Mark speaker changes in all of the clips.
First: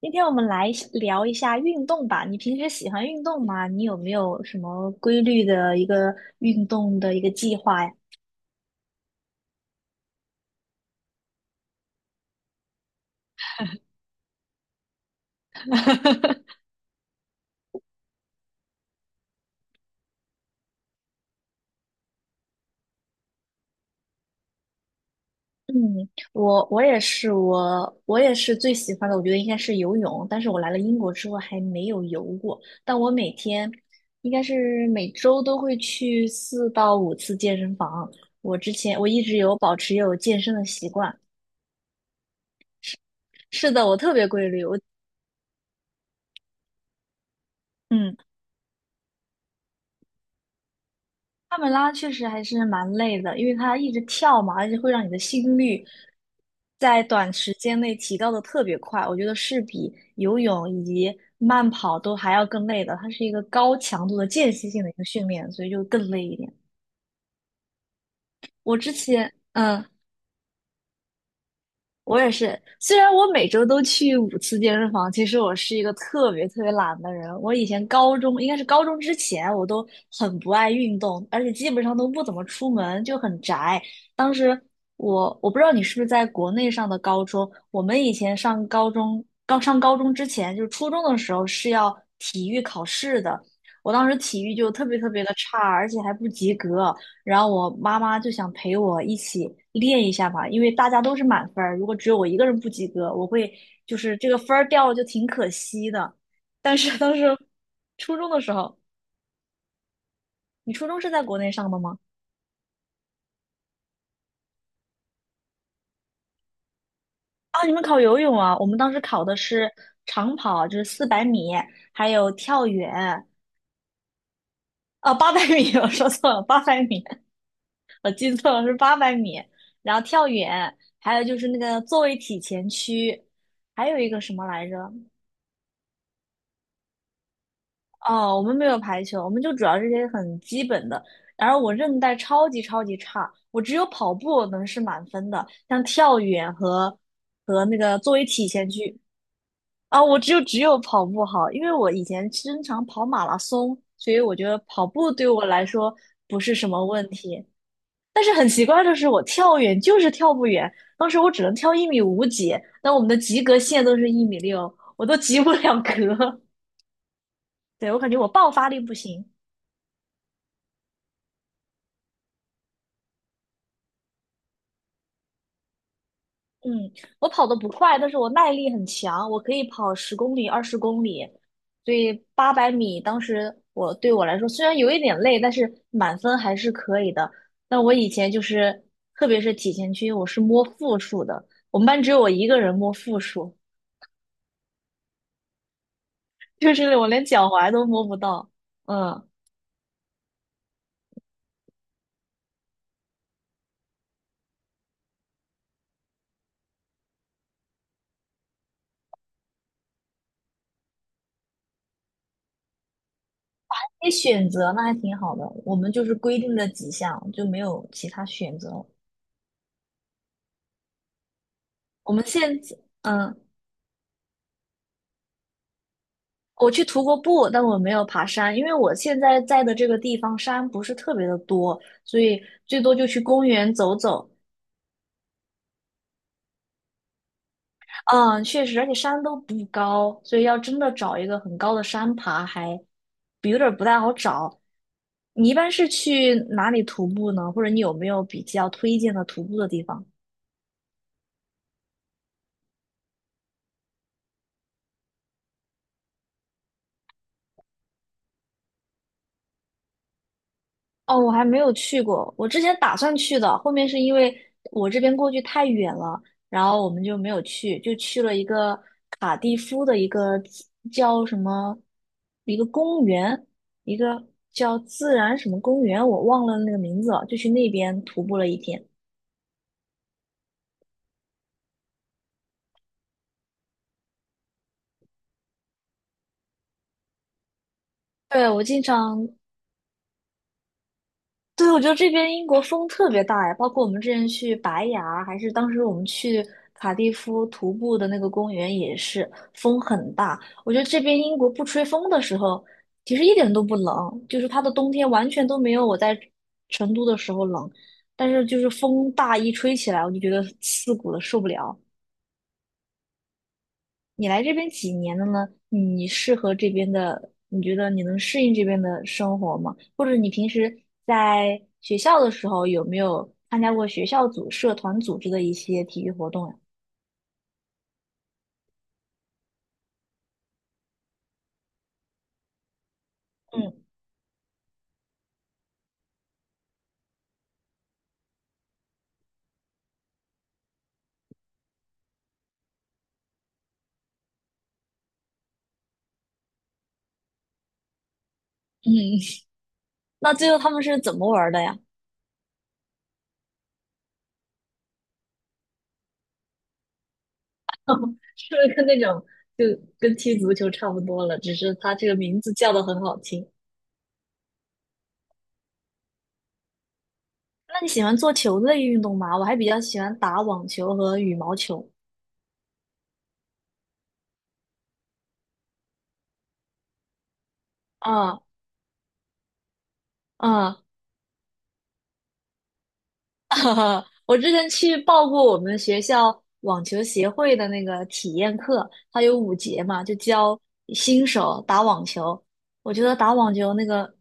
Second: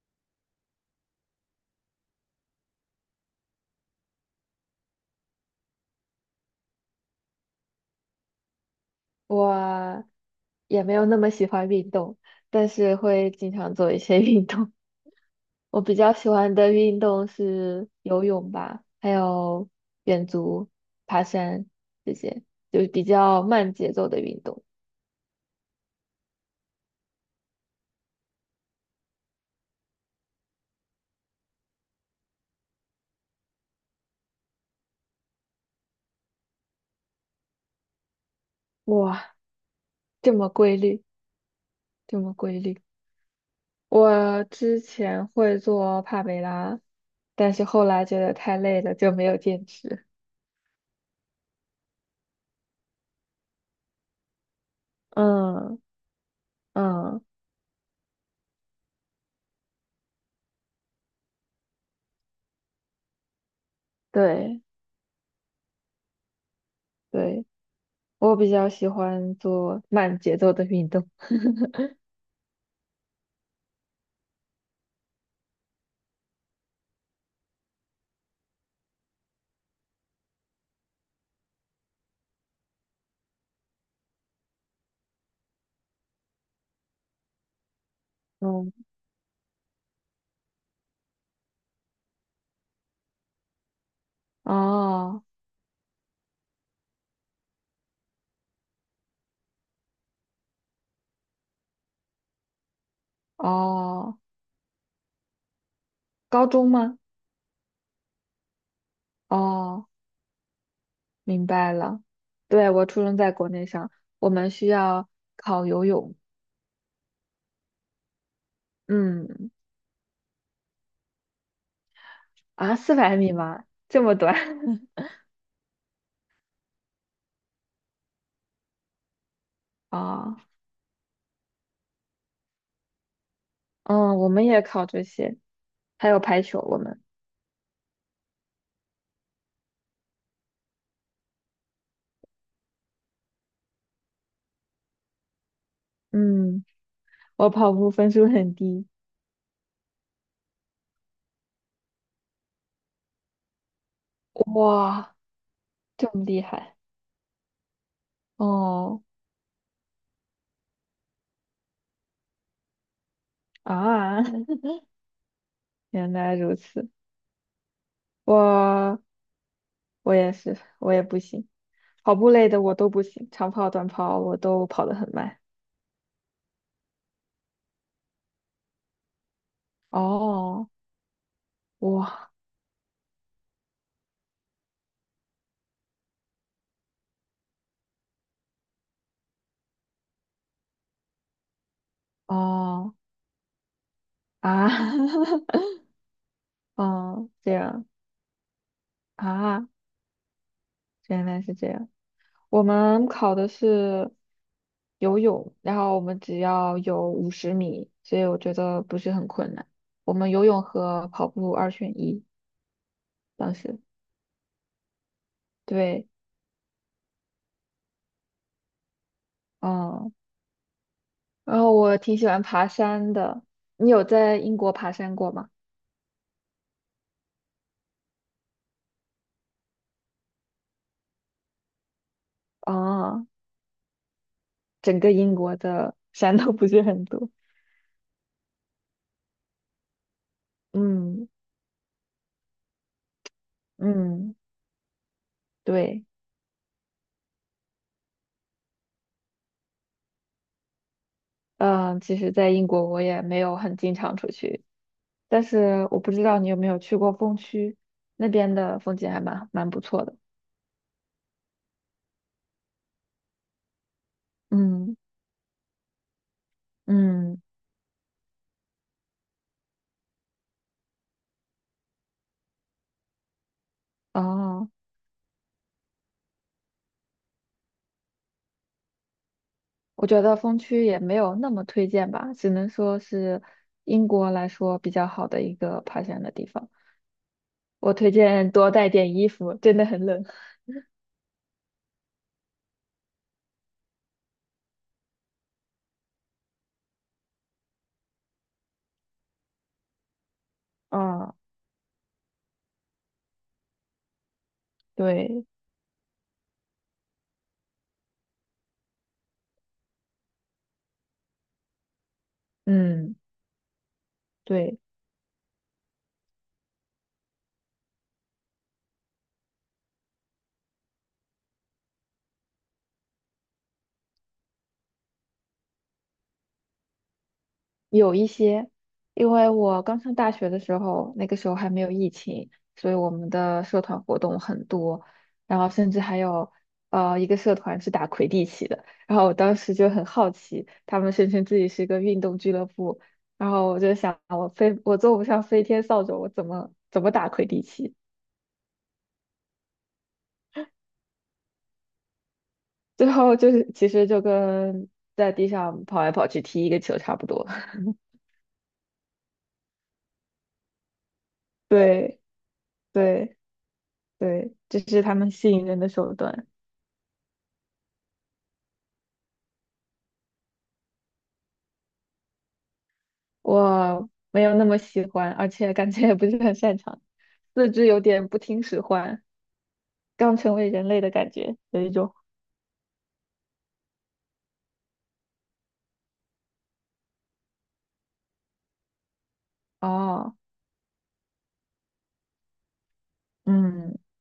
Speaker 1: 今天我们来聊一下运动吧。你平时喜欢运动吗？你有没有什么规律的一个运动的一个计划呀？
Speaker 2: 我也没有那么喜欢运动，但是会经常做一些 运动。我比较喜欢的运动是游泳吧，还有远足、爬山这些，就是比较慢节奏的运动。
Speaker 1: 嗯，我也是，我也是最喜欢的，我觉得应该是游泳。但是我来了英国之后还没有游过，但我每天应该是每周都会去4到5次健身房。我之前我一直
Speaker 2: 哇，
Speaker 1: 有保持有
Speaker 2: 这
Speaker 1: 健
Speaker 2: 么
Speaker 1: 身的
Speaker 2: 规
Speaker 1: 习
Speaker 2: 律，
Speaker 1: 惯。
Speaker 2: 这么规律。
Speaker 1: 是的，我特别
Speaker 2: 我
Speaker 1: 规律。
Speaker 2: 之前会做帕梅拉，但是后来
Speaker 1: 嗯。
Speaker 2: 觉得太累了，就没有坚持。
Speaker 1: 帕梅拉确实还是蛮累的，因为它一直跳嘛，而且会让你的心
Speaker 2: 嗯
Speaker 1: 率在
Speaker 2: 嗯，
Speaker 1: 短时间内提高的特别快。我觉得是比游泳以及慢跑都还要更累的，它是一个高强度的间
Speaker 2: 对
Speaker 1: 歇性的一个训练，所以就更累一点。
Speaker 2: 对，我比较
Speaker 1: 我
Speaker 2: 喜
Speaker 1: 之前，
Speaker 2: 欢做慢节奏的运动。
Speaker 1: 我也是，虽然我每周都去五次健身房，其实我是一个特别特别懒的人。我以前高中，应该是高中之前，我都很不爱运动，而且基本上都不怎么出门，就很宅。当时我不知道你是不是在国内上的高中，我们以前上
Speaker 2: 嗯，
Speaker 1: 高中，刚上高中之前，就是初中的时候是要体育考试的。我当时体育就特别特
Speaker 2: 哦
Speaker 1: 别的差，而且还不及格。然后我妈妈就想陪我一起练一下嘛，因为大家都是满分儿，如果只有我一个人不及格，我会就是
Speaker 2: 哦，
Speaker 1: 这个分儿掉了就挺可惜的。
Speaker 2: 高中
Speaker 1: 但是
Speaker 2: 吗？
Speaker 1: 当时初中的时候，
Speaker 2: 哦，
Speaker 1: 你初中是在国
Speaker 2: 明
Speaker 1: 内上
Speaker 2: 白
Speaker 1: 的吗？
Speaker 2: 了。对，我初中在国内上，我们需要考游泳。
Speaker 1: 啊，你们考游泳啊？我们当时考的
Speaker 2: 嗯，
Speaker 1: 是长跑，就是400米，还有跳
Speaker 2: 啊，四百
Speaker 1: 远，
Speaker 2: 米吗？这么短？
Speaker 1: 啊，八百米，我说错了，800米，我记错了是八百米，然后跳
Speaker 2: 啊、
Speaker 1: 远，还有就是那个坐位体前屈，还有一
Speaker 2: 嗯，
Speaker 1: 个
Speaker 2: 我
Speaker 1: 什
Speaker 2: 们
Speaker 1: 么
Speaker 2: 也
Speaker 1: 来
Speaker 2: 考
Speaker 1: 着？
Speaker 2: 这些，还有排球。我们，
Speaker 1: 哦，我们没有排球，我们就主要这些很基本的。然后我韧带超级超级差，我只有跑步能是满分的，像跳远
Speaker 2: 嗯，
Speaker 1: 和
Speaker 2: 我
Speaker 1: 和
Speaker 2: 跑
Speaker 1: 那
Speaker 2: 步
Speaker 1: 个
Speaker 2: 分
Speaker 1: 作为
Speaker 2: 数
Speaker 1: 体
Speaker 2: 很
Speaker 1: 前
Speaker 2: 低。
Speaker 1: 屈啊，我只有跑步好，因为我以前经常跑马拉松，所以我觉得跑步
Speaker 2: 哇，
Speaker 1: 对我来说
Speaker 2: 这么
Speaker 1: 不
Speaker 2: 厉
Speaker 1: 是什
Speaker 2: 害！
Speaker 1: 么问题。但是很奇怪的
Speaker 2: 哦
Speaker 1: 是，我跳远就是跳不远，当时我只能跳一米五几，但我们的及格线都是一
Speaker 2: 啊，
Speaker 1: 米 六，我都及不了
Speaker 2: 原来
Speaker 1: 格。
Speaker 2: 如此。
Speaker 1: 对，我感觉我爆发力不
Speaker 2: 我
Speaker 1: 行。
Speaker 2: 我也是，我也不行，跑步类的我都不行，长跑、短跑我都跑得很慢。
Speaker 1: 嗯，我跑得不快，但是我耐力很强，我可以跑十公里、二
Speaker 2: 哦，
Speaker 1: 十公里，所以
Speaker 2: 哇，
Speaker 1: 八百米当时我对我来说虽然有一点累，但是满分还是可以的。但我以前就是，特别是体前区，我是摸负数的，我们班只有我一个人摸
Speaker 2: 哦
Speaker 1: 负数，
Speaker 2: 啊，
Speaker 1: 就是我连
Speaker 2: 哦，
Speaker 1: 脚
Speaker 2: 这
Speaker 1: 踝都
Speaker 2: 样
Speaker 1: 摸不到。嗯，
Speaker 2: 啊，原来是这样。我们考的是游泳，然后我们只要有50米，所以我觉得不是很困难。我们游泳和跑步二选一，当时
Speaker 1: 可以选择，那还挺好的。我们就
Speaker 2: 对，
Speaker 1: 是规定了几项，就没有其他选择。
Speaker 2: 嗯，然后我
Speaker 1: 我
Speaker 2: 挺
Speaker 1: 们
Speaker 2: 喜欢
Speaker 1: 现
Speaker 2: 爬
Speaker 1: 在，
Speaker 2: 山的。
Speaker 1: 嗯。
Speaker 2: 你有在英国爬山过吗？
Speaker 1: 我去徒过步，但我没有爬山，因为我现在在的这个地方山不是特别的多，所以最多就去
Speaker 2: 哦，
Speaker 1: 公园走走。
Speaker 2: 整个英国的山都不是很多。
Speaker 1: 嗯，确实，而且山都不高，所以要真的找一
Speaker 2: 嗯
Speaker 1: 个很高的山爬还有点儿不太好
Speaker 2: 嗯，
Speaker 1: 找。你一般是
Speaker 2: 对。
Speaker 1: 去哪里徒步呢？或者你有没有比较推荐的徒步的地方？
Speaker 2: 嗯，其实，在英国我也没有很经常出去，但是我不知道你有没有去过风区，那边的风景还蛮不错的。
Speaker 1: 哦，我还没有去过，我之前打算去的，后面是因为我
Speaker 2: 嗯
Speaker 1: 这边过去太远了，然后我们就没有
Speaker 2: 嗯，
Speaker 1: 去，就去了一个卡蒂夫的一个叫什么，一个公园，一个
Speaker 2: 哦，
Speaker 1: 叫自然什么公园，我忘了那个名字了，就去那边徒步了一天。
Speaker 2: 我觉得风区也没有那么推荐吧，只能说是英国来说比较好的一个爬山的地方。我推
Speaker 1: 对，
Speaker 2: 荐
Speaker 1: 我
Speaker 2: 多
Speaker 1: 经
Speaker 2: 带点
Speaker 1: 常
Speaker 2: 衣服，真的很冷。
Speaker 1: 对，我觉得这边英国风特别大呀，包括我们之前去白崖，还是当时我们去卡蒂夫徒步的那个公园，也是风很大。我觉得 这边
Speaker 2: 啊，
Speaker 1: 英国不吹风的时候，其实一点都不冷，就是它的冬天完全
Speaker 2: 对，
Speaker 1: 都没有我在成都的时候冷，但是就是风大一吹起来，我就觉得刺骨的受不了。
Speaker 2: 嗯，
Speaker 1: 你来这边
Speaker 2: 对。
Speaker 1: 几年了呢？你适合这边的，你觉得你能适应这边的生活吗？或者你平时在学校的时候有没有参加过学校组、社团组织的一些体育活动呀？
Speaker 2: 有一些，因为我刚上大学的时候，那个时候还没有疫情，所以我们的
Speaker 1: 嗯
Speaker 2: 社团活动很多，然后甚至还有一个社团是打魁地奇的，然后我当时就很好奇，他们声称自己是一个运动俱乐部，然后我就想我坐不上飞天扫帚，我怎么打魁地奇？
Speaker 1: 嗯，那最后他们是怎么玩儿的呀？
Speaker 2: 最后就是其实就跟在地上跑来跑去踢一个球差不多，
Speaker 1: 是不是跟那种就跟踢足球差不多了，只是它这个
Speaker 2: 对
Speaker 1: 名字叫的很好
Speaker 2: 对
Speaker 1: 听
Speaker 2: 对，这是他们吸引人的手段。
Speaker 1: 那你喜欢做球类运动吗？我还比较喜欢打网球和羽毛球。
Speaker 2: 我没有那么喜欢，而且感觉也不是很擅长，四肢有点不
Speaker 1: 啊
Speaker 2: 听使唤，刚成为
Speaker 1: 啊！
Speaker 2: 人类的感觉，有一种
Speaker 1: 哈哈，我之前去报过我们学校网球协会的那个体验课，它有5节嘛，就
Speaker 2: 哦，
Speaker 1: 教新手打网球。我觉得打网球那
Speaker 2: 嗯，
Speaker 1: 个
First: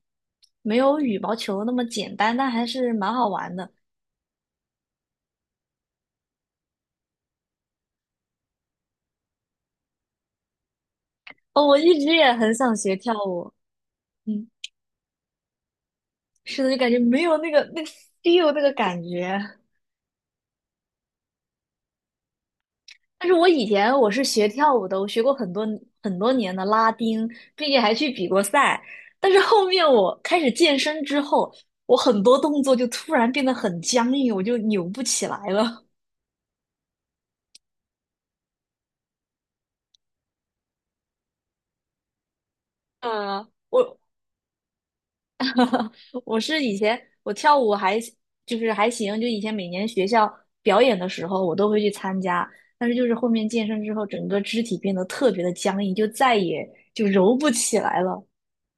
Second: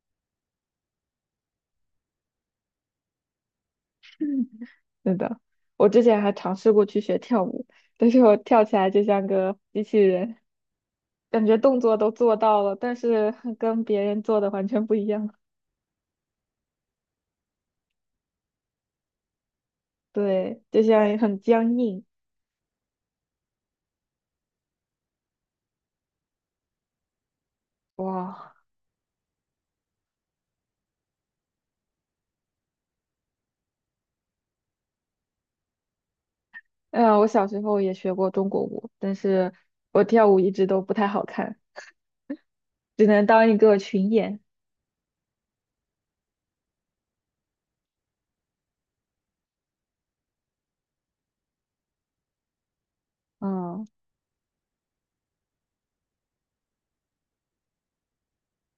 Speaker 1: 没有羽毛球那么简单，但还是蛮好玩的。
Speaker 2: 是的，我之前还尝试过去学跳舞，但是我跳起来就像个机器人，感觉
Speaker 1: 哦，我
Speaker 2: 动作
Speaker 1: 一
Speaker 2: 都
Speaker 1: 直也
Speaker 2: 做
Speaker 1: 很
Speaker 2: 到
Speaker 1: 想
Speaker 2: 了，
Speaker 1: 学
Speaker 2: 但
Speaker 1: 跳
Speaker 2: 是
Speaker 1: 舞，
Speaker 2: 跟别人做
Speaker 1: 嗯，
Speaker 2: 的完全不一样，
Speaker 1: 是的，就感觉没有那个 feel 那个感觉。
Speaker 2: 对，就像很僵硬，
Speaker 1: 但是我以前我是学跳舞的，我学过很多年的拉丁，并且还去比过
Speaker 2: 哇，
Speaker 1: 赛。但是后面我开始健身之后，我很多动作就突然变得很僵硬，我就扭不起来了。
Speaker 2: 嗯，我小时候也学过中国舞，但是我跳舞一直都不太好看，只能当
Speaker 1: 嗯
Speaker 2: 一个
Speaker 1: 我
Speaker 2: 群演。
Speaker 1: 我是以前我跳舞还还行，就以前每年学校表演的时候我都会去参加，但是就是后面健身
Speaker 2: 嗯
Speaker 1: 之后，整个肢体变得特别的僵硬，就再也就揉不起来了。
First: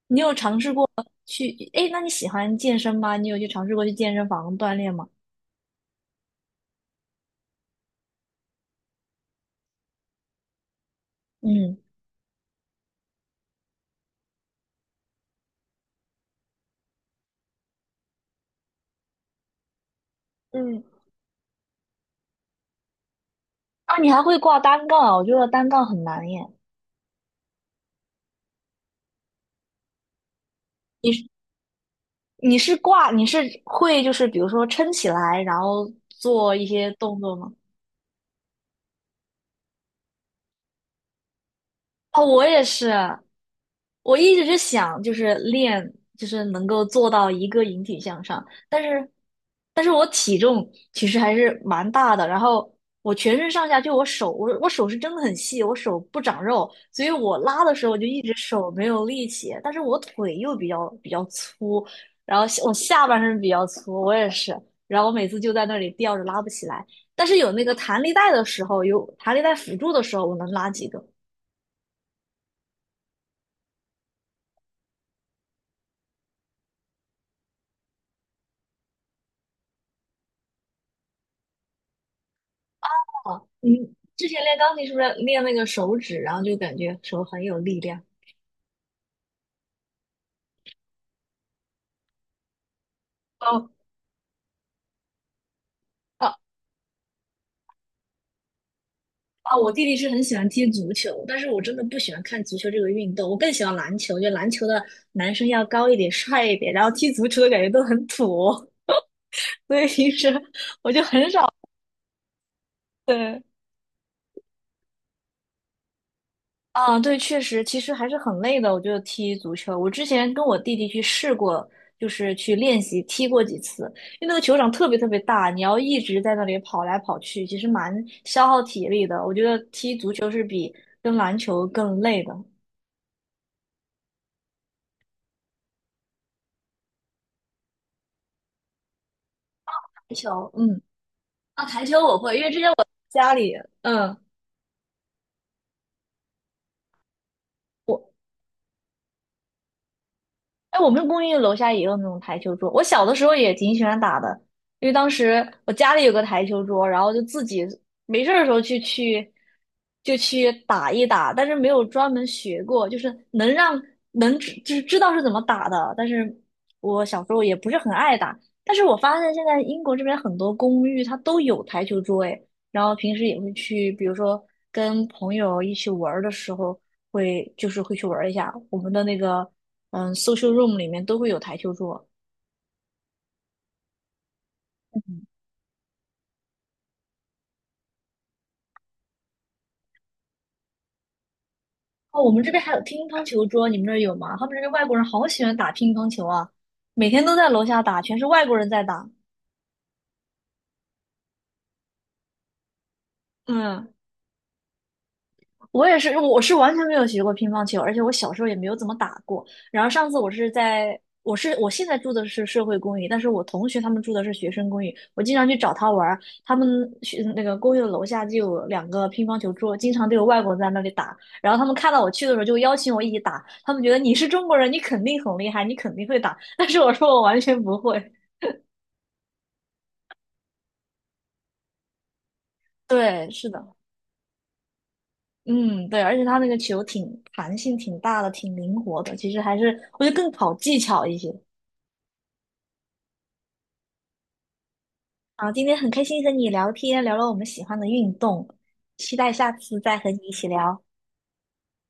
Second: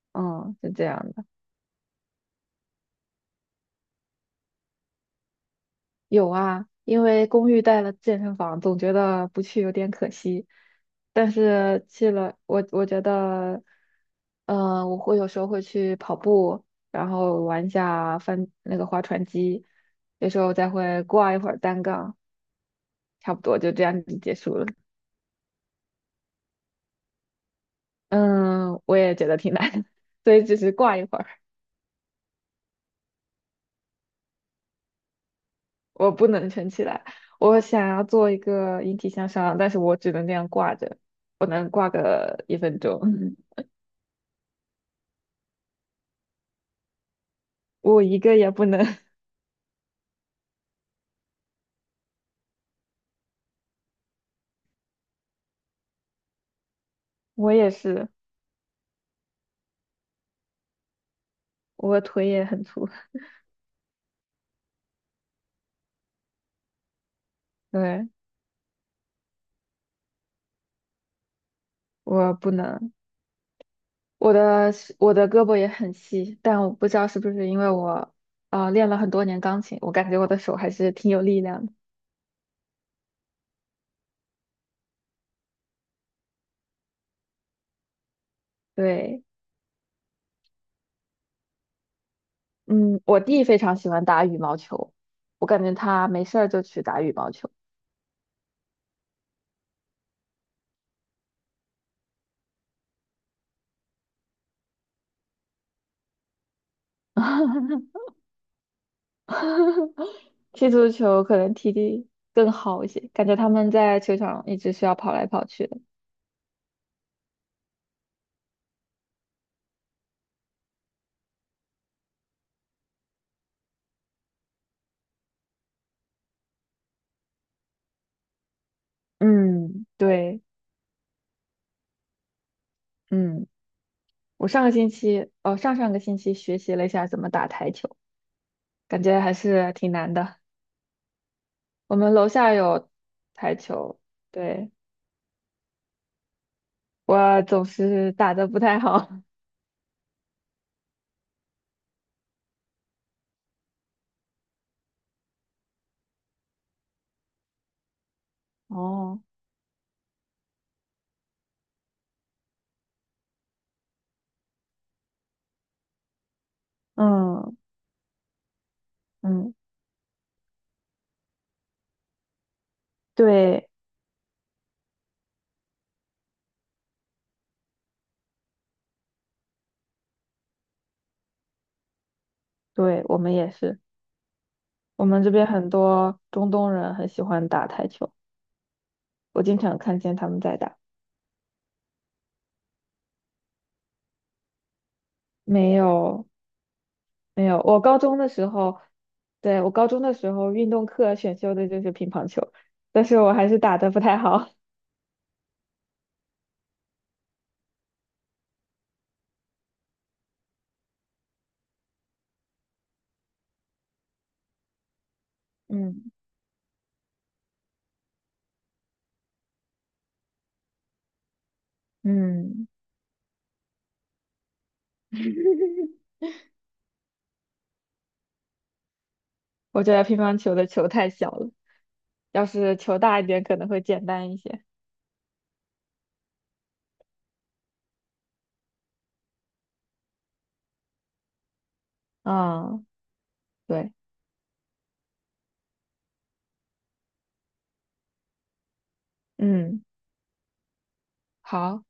Speaker 1: 你有
Speaker 2: 嗯，
Speaker 1: 尝
Speaker 2: 是
Speaker 1: 试
Speaker 2: 这
Speaker 1: 过
Speaker 2: 样的。
Speaker 1: 去？哎，那你喜欢健身吗？你有去尝试过去健身房锻炼吗？
Speaker 2: 有啊，因为公寓带了健身房，总觉得不去有点可惜。但
Speaker 1: 嗯，
Speaker 2: 是去了，我觉得，我会有时候会去跑步，然后玩一下翻那个划船机，有时候再
Speaker 1: 嗯，
Speaker 2: 会挂一会儿单杠，差不多就这
Speaker 1: 啊，
Speaker 2: 样
Speaker 1: 你
Speaker 2: 子
Speaker 1: 还
Speaker 2: 结
Speaker 1: 会挂
Speaker 2: 束了。
Speaker 1: 单杠啊？我觉得单杠很难耶。
Speaker 2: 嗯，我也觉得挺难的，所以只是挂一
Speaker 1: 你
Speaker 2: 会
Speaker 1: 是
Speaker 2: 儿。
Speaker 1: 你是会就是比如说撑起来，然后
Speaker 2: 我不能
Speaker 1: 做一
Speaker 2: 撑起
Speaker 1: 些
Speaker 2: 来，
Speaker 1: 动作吗？
Speaker 2: 我想要做一个引体向上，但是我只能这样挂着，我能挂
Speaker 1: 哦，
Speaker 2: 个
Speaker 1: 我
Speaker 2: 一
Speaker 1: 也
Speaker 2: 分
Speaker 1: 是，
Speaker 2: 钟，
Speaker 1: 我一直是想就是练，就是能够做到一个引体
Speaker 2: 我一
Speaker 1: 向
Speaker 2: 个
Speaker 1: 上，
Speaker 2: 也不
Speaker 1: 但
Speaker 2: 能，
Speaker 1: 是，但是我体重其实还是蛮大的，然后我全身上下就我手，我手是真的很细，我手不长肉，所以 我
Speaker 2: 我
Speaker 1: 拉
Speaker 2: 也
Speaker 1: 的时候就
Speaker 2: 是，
Speaker 1: 一直手没有力气，但是我腿又比较粗，
Speaker 2: 我腿
Speaker 1: 然
Speaker 2: 也
Speaker 1: 后
Speaker 2: 很
Speaker 1: 我
Speaker 2: 粗，
Speaker 1: 下半身比较粗，我也是，然后我每次就在那里吊着拉不起来，但是有那 个弹
Speaker 2: 对，
Speaker 1: 力带的时候，有弹力带辅助的时候，我能拉几个。
Speaker 2: 我不能，我的我的胳膊也很细，但我不知道是不是因为我练了很多年钢琴，我感觉我的手还是挺有力量的，
Speaker 1: 你之前练钢琴是不是练那个手指，然后就感觉手很有力量？
Speaker 2: 对，嗯，我弟非
Speaker 1: 哦
Speaker 2: 常喜欢打羽毛球，我感觉他没
Speaker 1: 哦
Speaker 2: 事儿就去打羽毛球。
Speaker 1: 哦！我弟弟是很喜欢踢足球，但是我真的不喜欢看足球这个运动，我更喜欢篮球。就篮球的男生要高一点、帅一点，然后踢足球的感觉都很土哦，所以平时
Speaker 2: 踢足
Speaker 1: 我就
Speaker 2: 球
Speaker 1: 很
Speaker 2: 可
Speaker 1: 少
Speaker 2: 能踢的更好一些，感觉
Speaker 1: 对。
Speaker 2: 他们在球场一直需要跑来跑去的。
Speaker 1: 啊，对，确实，其实还是很累的。我觉得踢足球，我之前跟我弟弟去试过，就是去练习踢过几次，因为那个球场特别特别大，你要一直在那里跑来跑去，其实蛮消耗体力的。我觉得
Speaker 2: 嗯，
Speaker 1: 踢足球
Speaker 2: 对，
Speaker 1: 是跟篮球更累的。
Speaker 2: 嗯，我上个星期，哦，上上个星期学习了一下怎么打台球，感觉还是挺难
Speaker 1: 台球，
Speaker 2: 的。
Speaker 1: 嗯，啊，台
Speaker 2: 我
Speaker 1: 球
Speaker 2: 们
Speaker 1: 我
Speaker 2: 楼
Speaker 1: 会，因为
Speaker 2: 下
Speaker 1: 之前我
Speaker 2: 有
Speaker 1: 家
Speaker 2: 台
Speaker 1: 里，
Speaker 2: 球，
Speaker 1: 嗯。
Speaker 2: 对，我总
Speaker 1: 我。
Speaker 2: 是打的不太好。
Speaker 1: 哎，我们公寓楼下也有那种台球桌，我小的时候也挺喜欢打的，因为当时我家里有个台球桌，然后就自己没事儿的时候
Speaker 2: 哦，
Speaker 1: 去去打一打，但是没有专门学过，就是能让能知就是知道是怎么打的，但是我小时候也
Speaker 2: 嗯
Speaker 1: 不是很爱打，但是我发现现
Speaker 2: 嗯，
Speaker 1: 在英国这边很多公寓它都有台球桌，哎，然后平时也会
Speaker 2: 对
Speaker 1: 去，比如说跟朋友一起玩儿的时候。会就是会去玩一下。我们的那个social room 里面都会有台球桌。
Speaker 2: 对，我们也是，我们这边很多中东人很喜欢打台球，我经常看见他们在打。
Speaker 1: 哦，我们这边还有乒乓球桌，你们那儿有吗？他们这边外国人好喜欢打
Speaker 2: 没
Speaker 1: 乒乓球
Speaker 2: 有。
Speaker 1: 啊，每天都
Speaker 2: 没
Speaker 1: 在
Speaker 2: 有，
Speaker 1: 楼
Speaker 2: 我
Speaker 1: 下
Speaker 2: 高
Speaker 1: 打，全
Speaker 2: 中
Speaker 1: 是
Speaker 2: 的
Speaker 1: 外
Speaker 2: 时
Speaker 1: 国人
Speaker 2: 候，
Speaker 1: 在打。
Speaker 2: 对，我高中的时候运动课选修的就是乒乓球，但是我还是打得
Speaker 1: 嗯。
Speaker 2: 不太好。
Speaker 1: 我也是，我是完全没有学过乒乓球，而且我小时候也没有怎么打过。然后上次我是在，我是我现在住的是社会公寓，但是我同学他们住的是学生公寓。我经常去找 他玩
Speaker 2: 嗯
Speaker 1: 儿，他们学那个公寓的楼下就有两个乒乓球桌，经常都有外国人在那里打。然后他们看到我去的时候就
Speaker 2: 嗯，
Speaker 1: 邀请我一起打，他们觉得你是中国人，你肯定很厉害，你肯定会 打。但是我说我完全不会。
Speaker 2: 我觉得乒乓球的球太小了，要是球大一
Speaker 1: 对，
Speaker 2: 点
Speaker 1: 是
Speaker 2: 可能
Speaker 1: 的，
Speaker 2: 会简单一些。
Speaker 1: 嗯，对，而且他那个球挺弹性挺大的，挺灵活的，其实还是我觉得更考技巧一些。
Speaker 2: 啊，对，
Speaker 1: 好，今天很开心和你聊天，聊了我们喜欢的运动，期待下次
Speaker 2: 嗯。
Speaker 1: 再和你一起聊。
Speaker 2: 好。